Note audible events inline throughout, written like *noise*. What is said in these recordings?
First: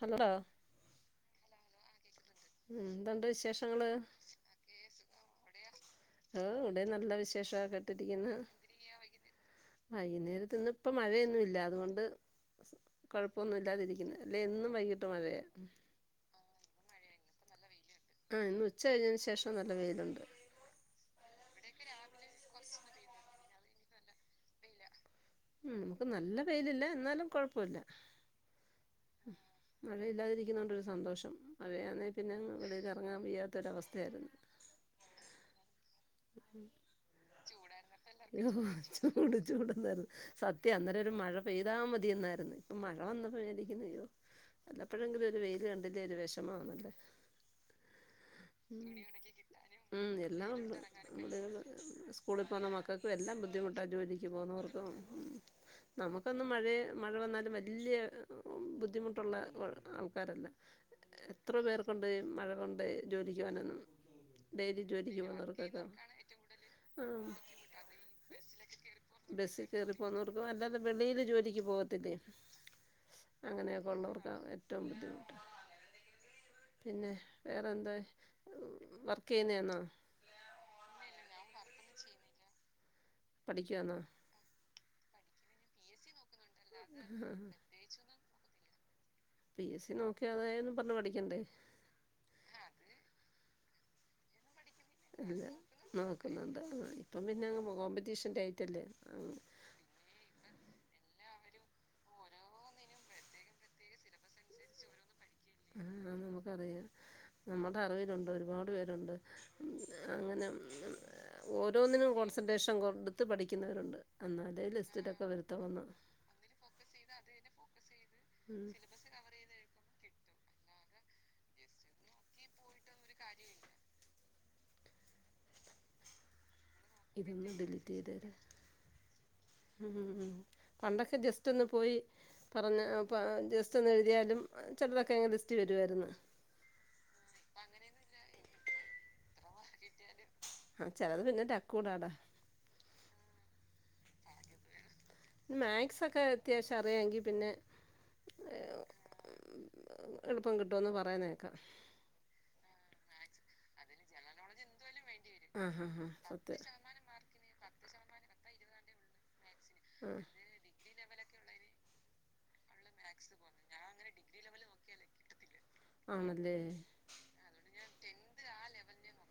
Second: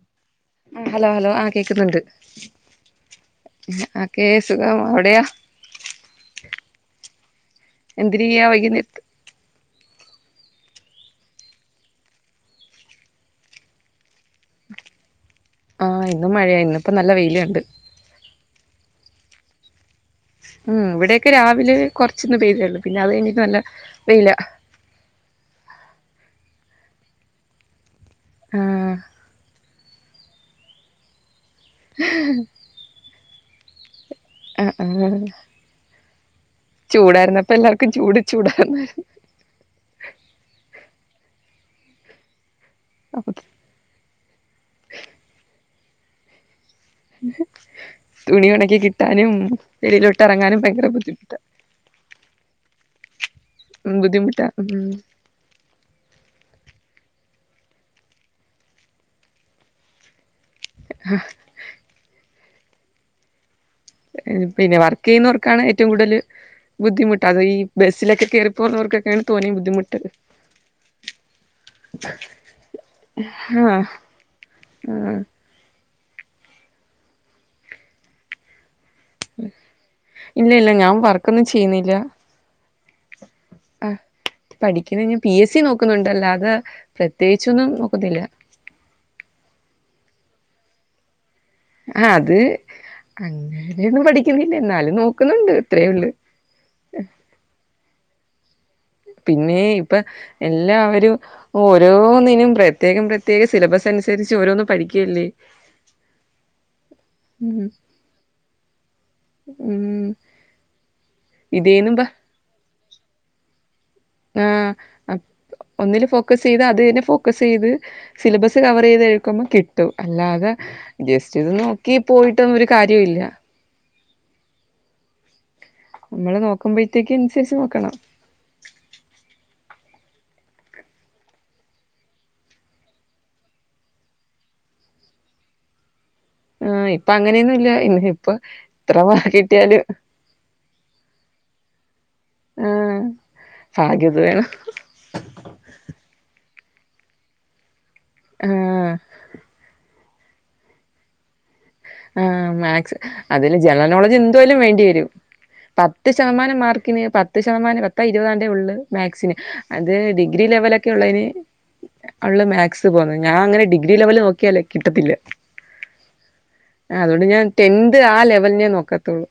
Hello. Hello hello ആഹ് കേക്കുന്നുണ്ട്. ഉം എന്തുണ്ട് വിശേഷങ്ങള്? ഓക്കെ സുഖം അവിടെയാ ആഹ് ഇവ്ടെ നല്ല വിശേഷ *unintelligible* ട്ടിരിക്കുന്നു. എന്തിരിയ്യാ വൈകുന്നേരത്ത് ആഹ് വൈകുന്നേരത്ത് ഇന്ന് ഇപ്പൊ മഴയൊന്നുല്ല അതുകൊണ്ട്. കൊഴപ്പൊന്നു ഇല്ലാതിരിക്കുന്ന് അല്ലെ എന്നും വൈകിട്ട് മഴയ. ആഹ് എന്നും മഴയ ഇന്നിപ്പൊ നല്ല വെയില് കണ്ട്. ഉം ഇന്ന് ഉച്ച കഴിഞ്ഞയിന് ശേഷം നല്ല വെയിലുണ്ട്. ഉം ഇവിടെയൊക്കെ രാവിലെ കൊറ്ച്ചിന്ന് പെയ്തേ ഉള്ളു പിന്നെ അത് കഴിഞ്ഞിട്ട് നല്ല വെയില. ഇന്നില്ല. ഉം നമുക്ക് നല്ല വെയിലില്ല ഇന്നാലും കൊഴപ്പൊല്ല. ആഹ്. മഴയില്ലാതിരിക്കുന്നൊണ്ടൊരു സന്തോഷം മഴയാണേ പിന്നെ. *unintelligible* ഒണങ്ങാൻ വയ്യാത്തൊരവസ്ഥയാര്ന്ന്. ആഹ് ആഹ്. ഉം. ചൂടാര്ന്നപ്പൊ എല്ലാർക്കു ചൂട് ചൂടാർന്ന്. ചൂട് ച്ചൂടെന്നായിരുന്നു സത്യം അന്നേരം ഒരു മഴ പെയ്താ മതിയന്നാര്ന്ന് ഇപ്പൊ മഴ അപ്പൊ വന്നപ്പൊ മേതി. ഇന്ന് വെയ്യോ വല്ലപ്പഴെങ്കിലൊരു വെയില് കണ്ടില്ലേല് ഒര് വെഷമാന്നല്ലെ. ഒണക്കി തുണി കിട്ടാനും ഒണക്കി കിട്ടാനും ഉം വെളിയിലോട്ട് എല്ലാം എറങ്ങാനും ഉണ്ട്. ഭയങ്കര ബുദ്ധിമുട്ടാ *unintelligible* സ്കൂളി പോവുന്ന മക്കൾക്കും എല്ലാം ബുദ്ധിമുട്ട ജോലിക്ക് ബുദ്ധിമുട്ടാ ഉം പോന്നവർക്കും. *inaudible* നമുക്കൊന്നും മഴയ മഴ വന്നാലും വലിയ ബുദ്ധിമുട്ടുള്ള ആൾക്കാരല്ല എത്ര പേർ കൊണ്ട് മഴകൊണ്ട് ജോലിക്കു പൊവാനൊന്നും ഏഹ് പിന്നെ വർക്കിയ്യോന്നോർക്കാണ് ഏറ്റവും കൂടുതല് ബുദ്ധിമുട്ട് ആഹ് അത് ഈ ബസ്സിലൊക്കെ കേറി പോകുന്നവർക്കൊക്കെയാണ് തോനേം ബസി കേറി ബുദ്ധിമുട്ട് പോന്നവർക്കും അല്ലാതെ വെളിയില് ജോലിക്ക് പോവ ത്തിലെ ആ അങ്ങനെയൊക്കെ ഉള്ളവർക്ക ഏറ്റവും ആ ബുദ്ധിമുട്ട് പിന്നെ വേറെന്ത വർക്കിയ്യ്ന്നാന്നൊ ഇല്ല ഇല്ല ഞാൻ വർക്കൊന്നും ചെയ്യുന്നില്ല പഠിക്കാന്നൊ ആഹ് പഠിക്കുന്ന പീ എസ്സി നോക്കുന്നുണ്ട് അല്ലാതെ പ്രത്യേകിച്ചൊന്നും നോക്കുന്നില്ല പീ എസ്സി നോക്കി അതായെന്ന് പറഞ്ഞ് പഠിക്കണ്ടേ ആഹ് അത് അങ്ങനെയൊന്നും പഠിക്കിന്നില്ല എന്നാലും അല്ല നോക്കുന്നുണ്ട് അത്രയേ ഉള്ളൂ നോക്കുന്നുണ്ട് ഇപ്പം പിന്നെ കോമ്പറ്റീഷൻ്റെ ആയിട്ടല്ലെ പിന്നേ ഇപ്പ എല്ലാവരും ഓരോന്നിനും പ്രത്യേകം പ്രത്യേക സിലബസ് അനുസരിച്ച് ഓരോന്ന് പഠിക്കല്ലെ ആഹ് ‌നമുക്കറിയാം ഉം നമ്മടെ അറിവിലുണ്ട് ഒരുപാട് പേരുണ്ട് ഉം അങ്ങനെ ഉം ഇതേന്നും പ ഓരോന്നിനും കോൺസെൻട്രേഷൻ കൊടുത്ത് പഠിക്കുന്നവരുണ്ട് എന്നാലേ ആഹ് അപ ലിസ്റ്റിലൊക്കെ വരുത്തുള്ളെന്ന് ഒന്നില് ഫോക്കസീത അതില് ഫോക്കസീത് സിലബസ് കവറീത് എടുക്കുമ്പൊ കി ട്ടും അല്ലാതെ ജസ്റ്റ് ഇത് നോക്കി പോയിട്ടൊന്നും ഒരു കാര്യവു ഇല്ല നമ്മള് നോക്കുമ്പഴത്തേക്ക് ഇതൊന്ന് അനുസരിച്ച് നോക്കണം ഡിലീറ്റ് ചെയ്തേരെ ഉം ഉം പണ്ടൊക്കെ ജസ്റ്റ് ഒന്ന് പോയി പറഞ്ഞ അപ്പ ജസ്റ്റൊന്ന് എഴുതിയാലും ചെലതൊക്കെ അങ്ങ് ലിസ്റ്റി വരുവായിരുന്നു ആഹാ ഇപ്പ അങ്ങനെയൊന്നുല്ല ഇന്ന് ഇപ്പ ഇത്ര കിട്ടിയാലും ആഹ് ചെലത് പിന്നെ *unintelligible* അക്കൗടാടാ ആഹ് ഭാഗ്യത് വേണം മാത് സക്കെ അത്യാവശ്യം അറിയാങ്കി പിന്നെ. ആഹ് എളുപ്പം കിട്ടുന്ന് പറയണെക്കാം. ആ മാത് സ് അതില് ജനറൽനോളജ് എന്തുവായാലും വേണ്ടി വരും. ആഹ് ആഹ് പത്ത് ആഹ് സത്യം ശതമാനം മാർക്കിന് പത്ത്. പത്ത് ശതമാനം പത്ത ഇരുപതാണ്ടേ ഒള്ള് മാത് സിന് അത് ഡിഗ്രി ആഹ് ലെവല ക്കള്ളെന് ഒള്ള്മാത് സ്പോകുന്ന ഞാൻ അങ്ങനെ ഡിഗ്രി ലെവൽ നോക്കിയാലേ കിട്ടത്തില്ല. ആണല്ലേ. ആ അതോണ്ട് ഞാൻ ടെൻത് ആ ലെവലിനെ നോക്കത്തുള്ളു.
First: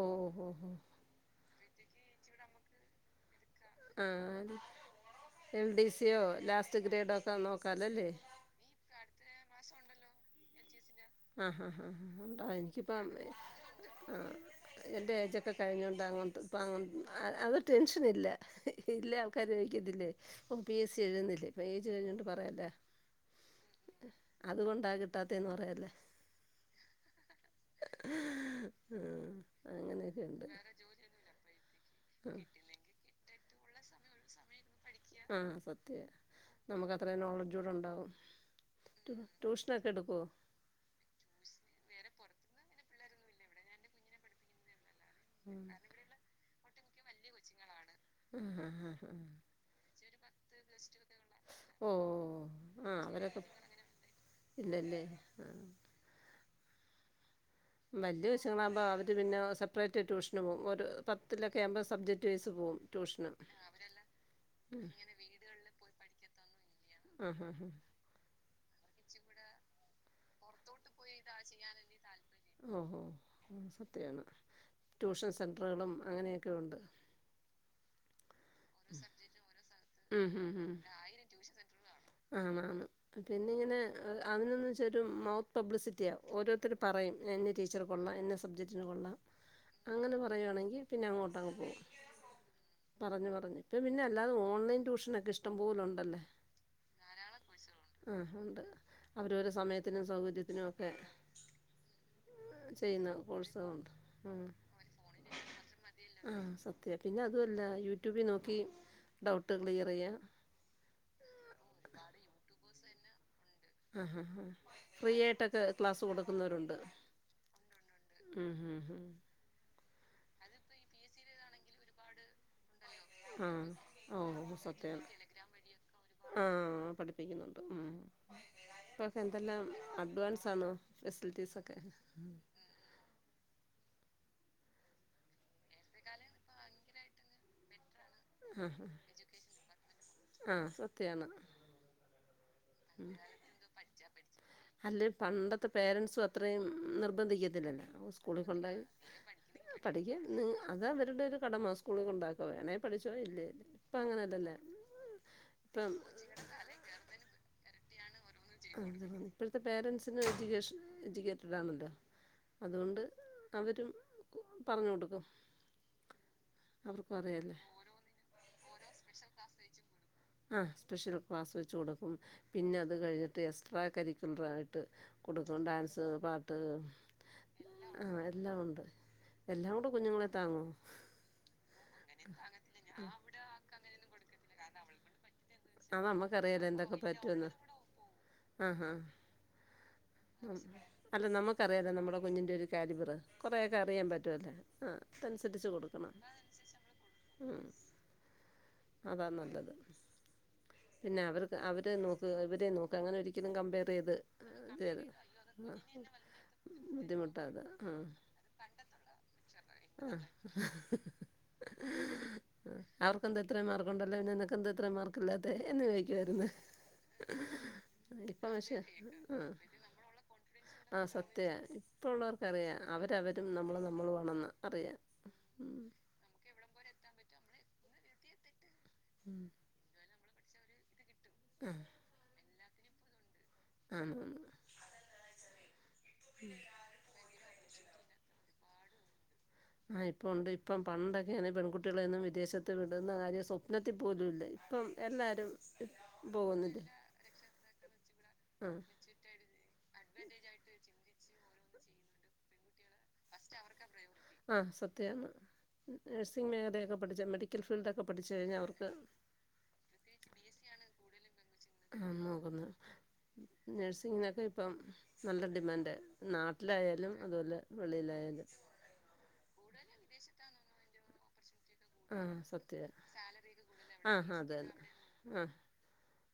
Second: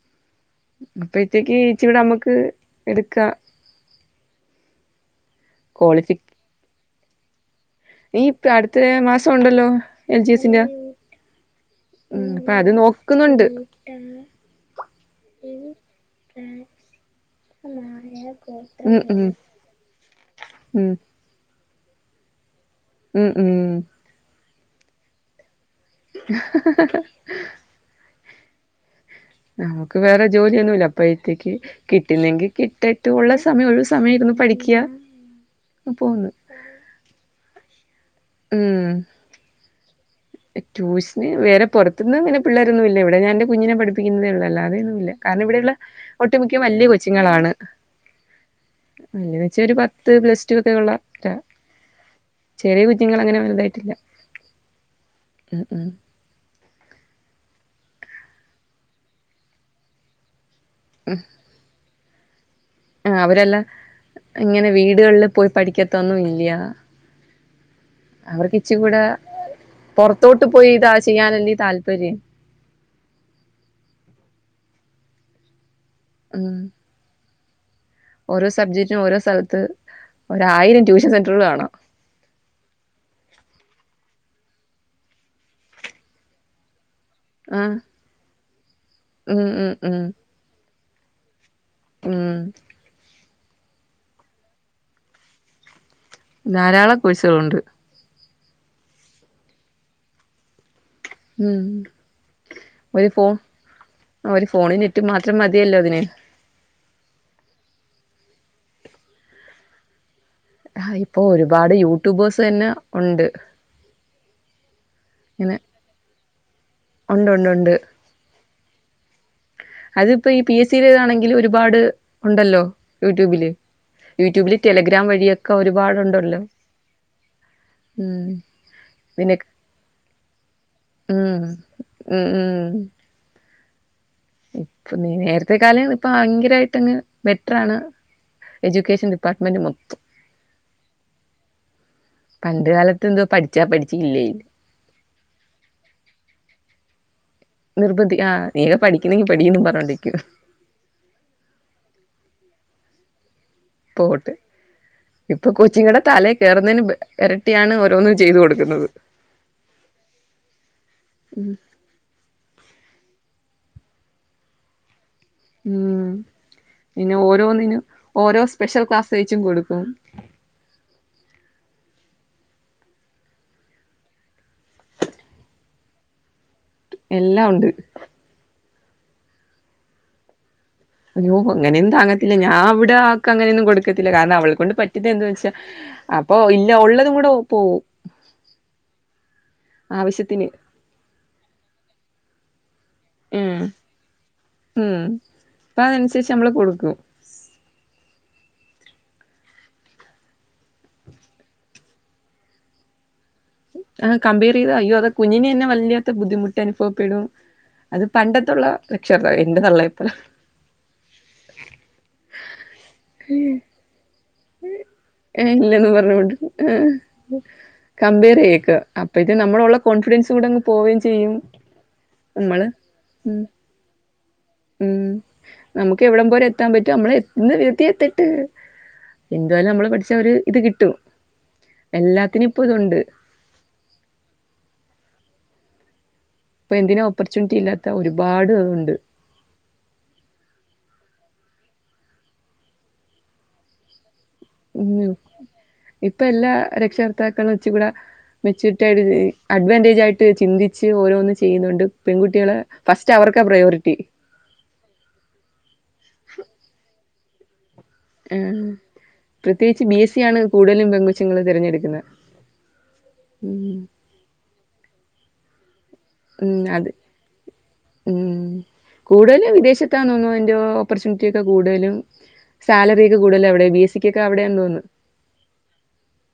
ഓ ഓ ഓ ഓ അപ്പഴ്ത്തെക്ക് ഇച്ചിര്ടെ നമ്മുക്ക് എടുക്കാ. ആഹ്. എൽ ഡി ക്വാളിഫി സിയോ ലാസ്റ്റ് ഗ്രേഡോക്കെ നോ ക്കാലല്ലേ നീ ഇപ്പ അടുത്ത അട്ത്തെ മാസം ഉണ്ടല്ലോ മാസണ്ടല്ലോ എൽ ജി എസിന്റെ സിന്റെ ആഹ് ഹാ ഹ. ഉം അപ്പൊ അത് ഉണ്ടഎനിക്കിപ്പം നോക്കുന്നുണ്ട് ആ എൻ്റെ ഏജൊക്കെ കഴിഞ്ഞൊണ്ട് അങ്ങെട്ട്ഇപ്പം അങ്ങേ. അത് ടെൻഷനില്ല ഉം ഇല്ല ഉം ആൾക്കാര് ചോദിക്കത്തില്ലേ ഇപ്പം പി ഉം എസ് സി. ഴുന്നില്ലേ ഇപ്പ ഏജ് കഴിഞ്ഞോണ്ട് പറയല്ല. ഉം, ഉം. അതുകൊണ്ടാ കിട്ടാത്തെന്ന്പറയാല്ല. *unintelligible* *unintelligible* നമുക്ക് അങ്ങനെയൊക്കെ വേറെ ഉണ്ട് ജോലിയൊന്നുല്ല അപ്പഴത്തേക്ക് കിട്ടുന്നെങ്കി കിട്ടട്ടെ. മറ്റുള്ള സമയം ഒഴിവ്സമയരിന്നു പഠിക്ക ആ ആ സത്യ പോന്നു. നമുക്ക് അത്രയും നോളജൂട ഉണ്ടാവും. ഉം ട്യൂഷനക്കെ എടുക്കുവോ? ട്യൂഷന് വെറെ പുറത്തുന്ന്ങ്ങനെ പിള്ളേരൊന്നും ഇല്ല ഇവിടെ ഞാന്റെ കുഞ്ഞിനെ പഠിപ്പിക്കുന്നതെള്ളൂ അല്ലാതൊന്നുല്ല. കാരണം ഇവിടെയുള്ള ആ ഒട്ടുമിക്ക വലിയ കൊച്ചുങ്ങളാണ് ആ ആ ആ ന്ന് വെച്ച ഒരു പത്ത്. ഇത് പ്ലസ് ടുക്കെ ഒള്ള ഓ ചെറിയ ആ കുഞ്ഞുങ്ങളങ്ങനെ അവരൊക്കെ വലുതായിട്ടില്ല. ഇല്ലല്ലേ. ആ ഉം ഉം. വല്യ കൊച്ചുങ്ങളാവുമ്പോ അവര് പിന്ന സപ്പറേറ്റ് ട്യൂഷന് പോകും ഒരു പത്തില്. ഒക്കെ ആവുമ്പോ സബ്ജക്ട് വൈസ് പോവും. ആഹ് അവരെല്ലാം ഇങ്ങനെ വീടുകളില് പോയി പഠിക്കത്തൊന്നും ഇല്ല്യ. ആഹ് ഹാ ഹാ. അവർക്കിച്ചികൂട പൊറത്തോട്ട് പോയി ഇതാ ചെയ്യാനല്ലേ താല്പര്യം. ഓഹോ അത് സത്യാണ്. ട്യൂഷൻ സെന്റെർകളും ഉം അങ്ങനെയൊക്കെയുണ്ട്. ഓരോ ഓരോ സബ്ജക്റ്റിനും സബ്ജെക്ടിനും സ്ഥലത്ത് ഓരോ സാറ് ങ്ഹും ഹും ഹും ഒരായിരം ട്യൂഷൻ സെന്റർ കാണും. ആ ആന്ന്, ആന്ന് പിന്നിങ്ങനെ അതിനൊന്ന് വെച്ചാരു മൗത്ത് പബ്ലിസിറ്റിയാ ഓരോരുത്തര് പറയും. ഇന്ന ആഹ് ടീച്ചർ കൊള്ളാം ഇന്ന സബ്ജക്റ്റിന് കൊള്ളാം ഉം ഉം ഉം അങ്ങനെ പറയുവാണെങ്കി പിന്നെ അങ്ങോട്ടങ്ങ് പോകും. ഉം. പറഞ്ഞ്, പറഞ്ഞ് ഇപ്പം പിന്നെ അല്ലാതെ ഓൺലൈൻ ട്യൂഷനൊക്കെ ഇഷ്ടം പോലെ ഉണ്ടല്ലേ. ധാരാളം കോഴ്സോളുണ്ട് ആഹ് ഉണ്ട് അവരോര സമയത്തിനും സൗകര്യത്തിനും ഒക്കെ. ഉം ഒരു ചെയ്യുന്ന ഫോൺ കോഴ്സുകളുണ്ട് ഒരു ഫോണും നെറ്റും മാത്രം മതിയല്ലോ അതിന്. ആഹ് സത്യം പിന്നെ അതുല്ല യൂട്യൂബി നോക്കി ഡൗട്ട് ക്ലിയർ ചെയ്യാം. ആഹ് ഇപ്പൊ ഒരുപാട് യൂട്യൂബേഴ്സന്നെ ഉണ്ട്. ആഹാ ഹാ ഹാ ഫ്രീ ആയിട്ടൊക്കെ ക്ലാസ്സ് കൊടുക്കുന്നവരുണ്ട്. ഒണ്ട്ണ്ട് ഉണ്ട്. ഉം ഉം ഉം അതിപ്പോ ഈ പി എസ് സി ടെ ആണെങ്കിലും ഒരുപാട് ഉണ്ടല്ലോ ആ യൂട്യൂബില് യൂട്യൂബില് ഓ സത്യമാണ് ടെലഗ്രാം വഴിയൊക്കെ ഒരുപാടുണ്ടല്ലോ ആ ഉം ഇപ്പൊക്കെ നിനക്ക് എന്തെല്ലാം അഡ്വാൻസാണ് ഉം ഫെസിലിറ്റീസൊക്കെ ഉം ഉം ഇപ്പൊ നേരത്തെ കാലേന്ന് ഇപ്പ ഭയങ്കരമായിട്ടങ്ങ് ബെറ്ററാണ് എജ്യുക്കേഷൻ ഡിപാർട്ട്മെന്റ് മൊത്തം ആഹ് സത്യാണ് പണ്ട് കാല പണ്ട് കാലത്ത് ഒക്കെ പഠിച്ചാ പഠിച്ചു അല്ല പണ്ടത്തെ പേരന്റ്സും അത്രയും നിർബന്ധിക്ക ത്തില്ലല്ലോ നിർബന്ധി ആ സ്കൂളിൽ നീയൊക്കെ കൊണ്ടോയി പഠിക്കുന്നെങ്കി പഠീന്നും പറഞ്ഞോണ്ടിരിക്കും പഠിക്കന്ന് അതവരുടെ ഒരു കടമ സ്കൂളിൽ കൊണ്ടാക്കാ വേണേ പഠിച്ചോ ഇല്ലേ ഇല്ല ഇപ്പം പോട്ട് അങ്ങനെല്ലല്ലോ ഇപ്പം *unintelligible* ഇരട്ടിയ ഇരട്ടിയാണ് ഓരോന്നും ചെയ്ത് കൊടുക്കണം ഇപ്പഴത്തെ പേന്റ്സിന് എഡ്യൂക്കേഷന് എഡ്യൂക്കേറ്റഡ് ആണല്ലോ അതുകൊണ്ട് അവരും പറഞ്ഞു കൊടുക്കും ഉം അവർക്കും പിന്നെ അറിയാമല്ലോ ഓരോന്നിനും ഓരോ സ്പെഷ്യൽ ക്ലാസ് വെച്ചും കൊടുക്കും ആഹ് സ്പെഷ്യൽ ക്ലാസ്സ് വെച്ച് കൊടുക്കും പിന്നെ അത് കഴിഞ്ഞിട്ട് എക്സ്ട്രാ കരിക്കൻഡ്രായിട്ട് കൊടുക്കും ഡാൻസ് പാട്ട് എല്ലാം ഉണ്ട് ആഹ് എല്ലാം ഉണ്ട് എല്ലാം കൂടെ കുഞ്ഞുങ്ങളെ താങ്ങോ അയ്യോ അങ്ങനെയൊന്നും താങ്ങത്തില്ല ഞാൻവടെ ആക്ക് അങ്ങനൊന്നും കൊടുക്കത്തില്ല കാരണം അവൾ കൊണ്ട് പറ്റ എന്ത വെച്ചാ അത് അവള് അപ്പൊ ഇല്ല ഉള്ളതും കൂടെ പോവും ആഹാ ആവശ്യത്തിന് അല്ല നമുക്കറിയാലോ നമ്മുടെ കുഞ്ഞിന്റെ ഒരു കാലിബറ് ഉം കൊറെയൊക്കെ അറിയാൻ പറ്റുവല്ലേ ഉം ആഹ് അതനുസരിച്ച് അപ്പൊ കൊടുക്കണം അതനുസരിച്ച് നമ്മള് കൊടുക്കും ഉം അതാ നല്ലത് പിന്നെ അവർക്ക് അവരെ നോക്ക് ഇവരെ നോക്ക് അങ്ങനൊരി ക്കലും കമ്പയർ ആ ചെയ്ത് കമ്പയർ ചെയ്ത അയ്യോ അത് കുഞ്ഞിന് തന്നെ ആഹ് വല്ലാത്ത ബുദ്ധിമുട്ട് അനുഭവപ്പെടും ബുദ്ധിമുട്ടാ അത് ആഹ് പണ്ടത്തുള്ള രക്ഷകർത്താവ് എന്റെ തള്ളയെപ്പോലെ ആഹ് അവർക്കെന്താ ഇത്രയും മാർക്കുണ്ടല്ലോ പിന്നെ നിനക്കെന്താ ഇത്രേം മാർക്ക് അതെ ഏഹ് എന്നും ഇല്ലെന്ന് *unintelligible* പറഞ്ഞോണ്ട് വായിരുന്ന് കമ്പയർ ഇപ്പ ചെയ്യക്ക പക്ഷെ അപ്പൊ ഇത് ആഹ് നമ്മളുള്ള കോൺഫിഡൻസ് കൂടെ അങ്ങ് പോവുകയും ആഹ് ചെയ്യും സത്യാ ഇപ്പ നമ്മള് ഉള്ളവർക്കറിയാ ഉം അവരവരും നമ്മള് നമ്മളുവാണെന്ന് അറിയാ നമുക്കെവിടം പോലെ എത്താൻ പറ്റോ നമ്മള് *unintelligible* എത്തട്ട് ഉം എന്തായാലും നമ്മള് പഠിച്ച അവര് ഇത് കിട്ടും ആഹ് എല്ലാത്തിനും ഇപ്പതുണ്ട് ആന്നു ആന്നു പ്പൊ എന്തിനാ ഓപ്പർച്യൂണിറ്റില്ലാത്തെ ഒരുപാട്ണ്ട് ആഹ് ഇപ്പൊ ഒണ്ട് ഇപ്പം പണ്ടൊക്കെയാണെ പെൺകുട്ടിയാളെന്നും വിദേശത്ത് വിടുന്ന കാര്യം സ്വപ്നത്തി പോലുംല്ല ഉം ഇപ്പൊ എല്ലാ പോകുന്നില്ലേ രക്ഷകർത്താക്കളും ച്ചി കൂട ആ മെച്ചൂരിറ്റായിട്ട് അഡ്വാന്റെജായിട്ട് ചിന്തിച്ച് ഓരോന്ന് ചെയ്യുന്നോണ്ട് പെൺകുട്ടിയാളെ ഫസ്റ്റ് അവർക്കാ പ്രയോരിറ്റി ആഹ് സത്യാണ് നഴ്സിഗ് മേഖലയൊക്കെ പഠിച്ച മെഡിക്കൽ ഫീൽഡൊക്കെ പഠിച്ച് കഴിഞ്ഞാ ആഹ് അവർക്ക് പ്രത്യേകിച്ച് ബി എസ് സി ആണ് കൂടുതലും പെങ്കൊച്ചുങ്ങള് തെരഞ്ഞെടുക്കുന്നത് ആഹ് നോക്കുന്നത് നഴ്സിങ്ങിനൊക്കെ ഇപ്പം നല്ല ഡിമാൻഡ ഉം അത് നാട്ടിലായാലും അതുപോലെ ഉം വെളിയിലായാലും കൂടുതലും വിദേശത്താന്ന് തോന്നുന്നു അതിന്റെ ഓപ്പർച്യൂണിറ്റി ഒക്കെ കൂടുതലും ആഹ് സത്യ സാലറി ഒക്കെ കൂടുതൽ അവിടെ ബി എസ് സിക്കൊക്കെ ആഹ് അവിടെയാന്ന് അതന്നെ തോന്നുന്നു ആഹ്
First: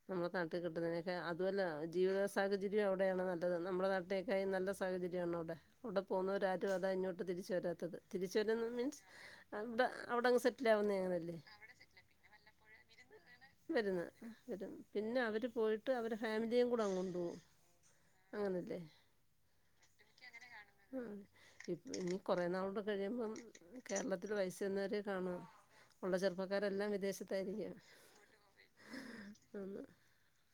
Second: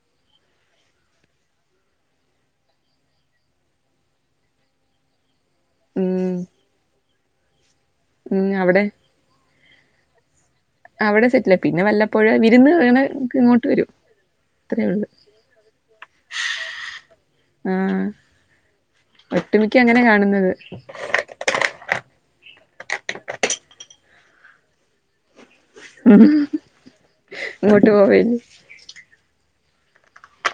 നമ്മളെ നാട്ടി കിട്ടുന്നതിനൊക്കെ അതുഅല്ല ജീവിത സാഹചര്യം അവിടെയാണ് നല്ലത് നമ്മളെ നാട്ടിനെകാളും നല്ല- സാഹചര്യാണവിടെ അവിടെ ഉം പോകുന്നോരാരും അതാ ഇഞ്ഞോട്ട് തിരിച്ച് വരാത്തത് തിരിച്ച് ഉം വരുന്ന അവിടെ മീൻസ് അവിട അവിടങ്ങ് സെ അവിടെ റ്റിലാവുന്നയല്ലേ സെറ്റില പിന്നെ വല്ലപ്പോഴ് വിരുന്ന് അങ്ങനെ ഇങ്ങോട്ട് വരും വരുന്ന വരു അത്രേ ഉള്ളു പിന്നെ അവര് പോയി ട്ട് അവരെ ഫാമിലിയേയും കൂടങ്ങൊണ്ടോവും അങ്ങനല്ലേ ഒട്ടുമിക്കങ്ങനേ കാണുന്നത് ഇപ്പനി കൊറേ നാളൂടെ കഴിയുമ്പം കേരളത്തില് വയസ്സെന്നവരേ കാണൂ ഉള്ള ചെറുപ്പക്കാരെല്ലാം വിദേശത്താരിക്കും ഇങ്ങോട്ട് പോവേല്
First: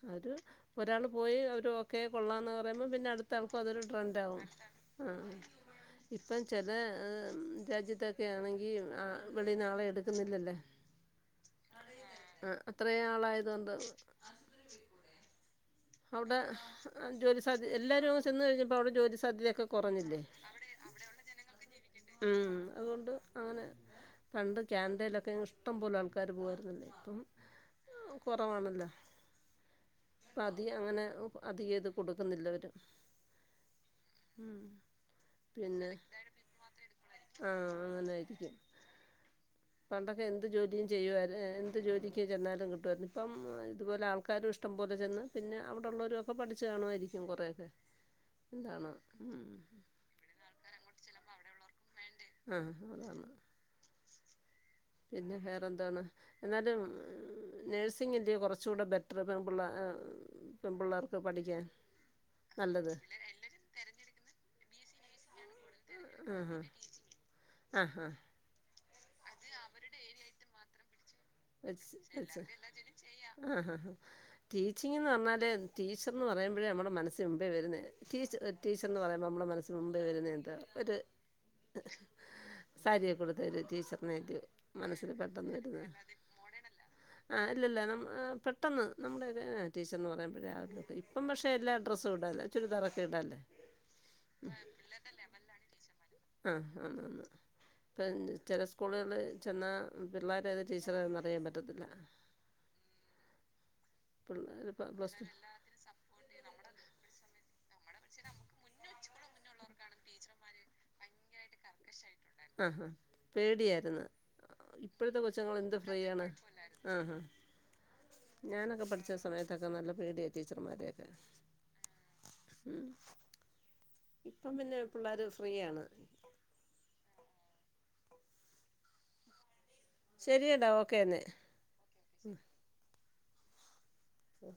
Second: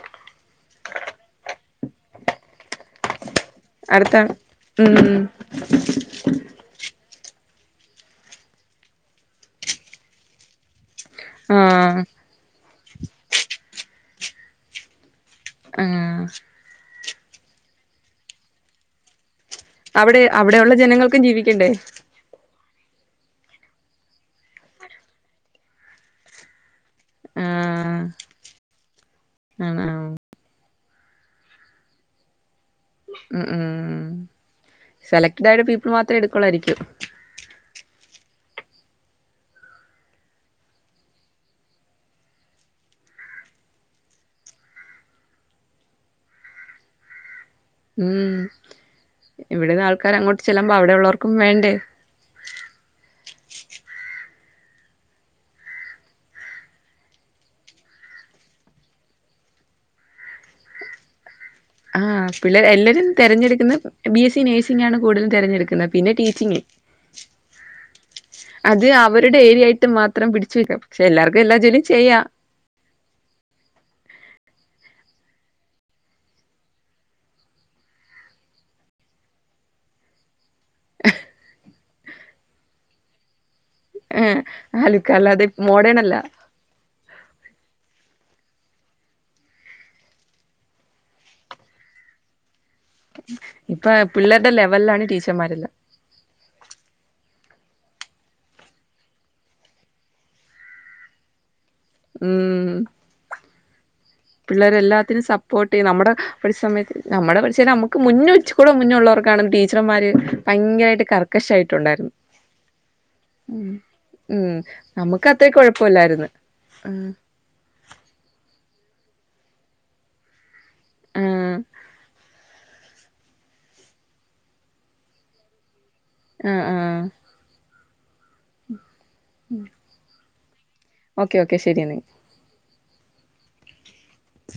അവര് ഒരാള് പോയി അവര് ഓക്കെ കൊള്ളാന്ന് പറയുമ്പൊ പിന്നെ അടു- ത്താൾക്കും അതൊരു അടുത്ത ട്രെൻഡാവും ഉം ആഹ് ഇപ്പം ചെലെ രാജ്യത്തൊക്കെയാണെങ്കി ആഹ് - വെളിന്നാളെ എടുക്കുന്നില്ലല്ല ആഹ് ആഹ് അത്രേ ആളായതോണ്ട് ആഹ് അവ്ടെ ജോലി സാധ്യ എല്ലാരും അങ്ങ് ചെന്ന് കഴിഞ്ഞപ്പൊ അവ്ടെ ജോലി സാധ്യതയൊക്കെ- കൊറഞ്ഞില്ലേ അവിടെ അവിടെയൊള്ള ജനങ്ങൾക്കും ജീവിക്കണ്ടേ ഉം അതോണ്ട് അങ്ങന പണ്ട് ക്യാനഡയിലൊക്കെങ്ങ് ഇഷ്ടം പോലെ ആൾക്കാര് പോകാര്ന്നെ ന്നേ ഇപ്പം കൊറവാണല്ല ആഹ് തി അങ്ങനെ അതികയിത് കൊടുക്കുന്നില്ലവര് ഉം ഉം സെലക്റ്റ്ഡായൊര് പിന്നെ പീപ്പിള് മാത്രേ എടുക്കോളാരിക്കും ആഹ് അങ്ങനാരിക്കും പണ്ടൊക്കെന്ത് ജോലിയും ചെയ്യുവായിര് എന്ത് ജോലിക്ക് ചെന്നാലും കിട്ടുവായിര്ന്ന് ഇപ്പം ഇതുപോലെ ആൾക്കാരു ഇഷ് ടം പോലെ ചെന്ന് പിന്നെ അവ്ടെള്ളോരൊക്കെ പഠിച്ച് കാണുവായിരിക്കും കൊറേക്കെ ഉം ഇവിടെന്ന് ആൾക്കാരങ്ങോട്ട് ചെല്ലുമ്പൊ അവിടെയുള്ളോർക്കും വേണ്ടേ ആഹ് അതാണ് പിന്നെ വേറെന്താണ് എന്നാലും നേഴ്സിങ്ങല്ലേ കൊറച്ചൂ ടെ ബെറ്ററ് പെമ്പുള്ളേ പെമ്പുള്ളാർക്ക് പഠിക്കാൻ ആഹ് പിള്ളേ നല്ലത് എല്ലരും തെരഞ്ഞടുക്കുന്ന ബി എസ് സി നേഴ്സിംഗാണ് കൂടുതലും തെരഞ്ഞെടുക്കുന്ന- പിന്നെ ടീച്ചിങ്ങ് എല്ലാരും തെരഞ്ഞെടുക്കുന്നത് ബി എസ് സി നേഴ്സിംഗാണ് കൂടുതൽ ആഹ് ആഹ് ആഹ് അത് അവരുടേരിയായിട്ട് മാത്രം പിടിച്ചു വെക്കാം പക്ഷെ എല്ലാർ- ആഹ് ആഹ് ആഹ് ടീച്ചിങ്ങ് എന്ന് പറഞ്ഞാല് ടീച്ചർന്ന് പറയുമ്പഴേ നമ്മളെ മനസ്സില് മുമ്പേ വരുന്നെയാ ടീച്ച- ടീച്ചർന്ന് പറയുമ്പോൾ നമ്മളെ മനസ്സില് മുമ്പേ വരുന്ന എന്താ ഒര് - സാരിയൊക്കെ ഉടുത്ത ഒരു ടീച്ചറിനെ ഏഹ് അല്ല്യോ അലുക്ക മനസ്സിൽ അല്ലാതെ പെട്ടെന്ന് വരുന്നെ മോഡേൺ അല്ല - ആഹ് ഇല്ലല്ല പെട്ടെന്ന് നമ്മുടെ ടീച്ചർന്ന് പറയുമ്പഴേ രാവിലൊക്കെ ഇപ്പം പക്ഷെ എല്ലാ ഡ്രസ്സും ഇടാല്ല ചുരിദാ ഇപ്പ പിള്ളേരുടെ ലെവലിലാണ് ടീച്ചർമാരെല്ലാം ആഹ് ആന്ന് ആന്ന് ഇപ്പം ചെല സ്കൂളുകളി ചെന്ന പിള്ളേരേത് ടീച്ച റേത് എന്നറിയാൻ പറ്റത്തില്ല ഉം പിള്ളേര് പിള്ളേരെ പ്ലസ് എല്ലാത്തിനും ടു സപ്പോർട്ട് ചെയ്യും നമ്മടെ ഒരു സമയത്തി നമ്മുടെ പഠക്ഷേ നമുക്ക് മുന്ന ഉച്ച കൂടെ മുന്നേ ഉള്ളവർക്കാണ് ടീച്ചർന്മാര് ഭയങ്കരമായിട്ട് ക ആഹ ഹ ഉം പേടിയായിരുന്നു ഉം ഇപ്പോഴത്തെ നമുക്ക് കൊച്ചങ്ങൾ അത്രക്ക് എന്ത് ഫ്രീ ആാണ് കുഴപ്പമില്ലായിരുന്നു ആഹാ ആഹ് ഹാ ഞാനൊക്കെ പഠിച്ച സമയത്തൊക്കെ നല്ല പേടിയ ടീച്ചർമാരൊക്കെ ആഹ് ഉ ഇപ്പം പിന്നെ പിള്ളേർ ഫ്രീയാണ് ആഹ ആഹ ശരിയടാ ഓക്കേന്നെ ഓക്ക ശരിയാണ് ആഹ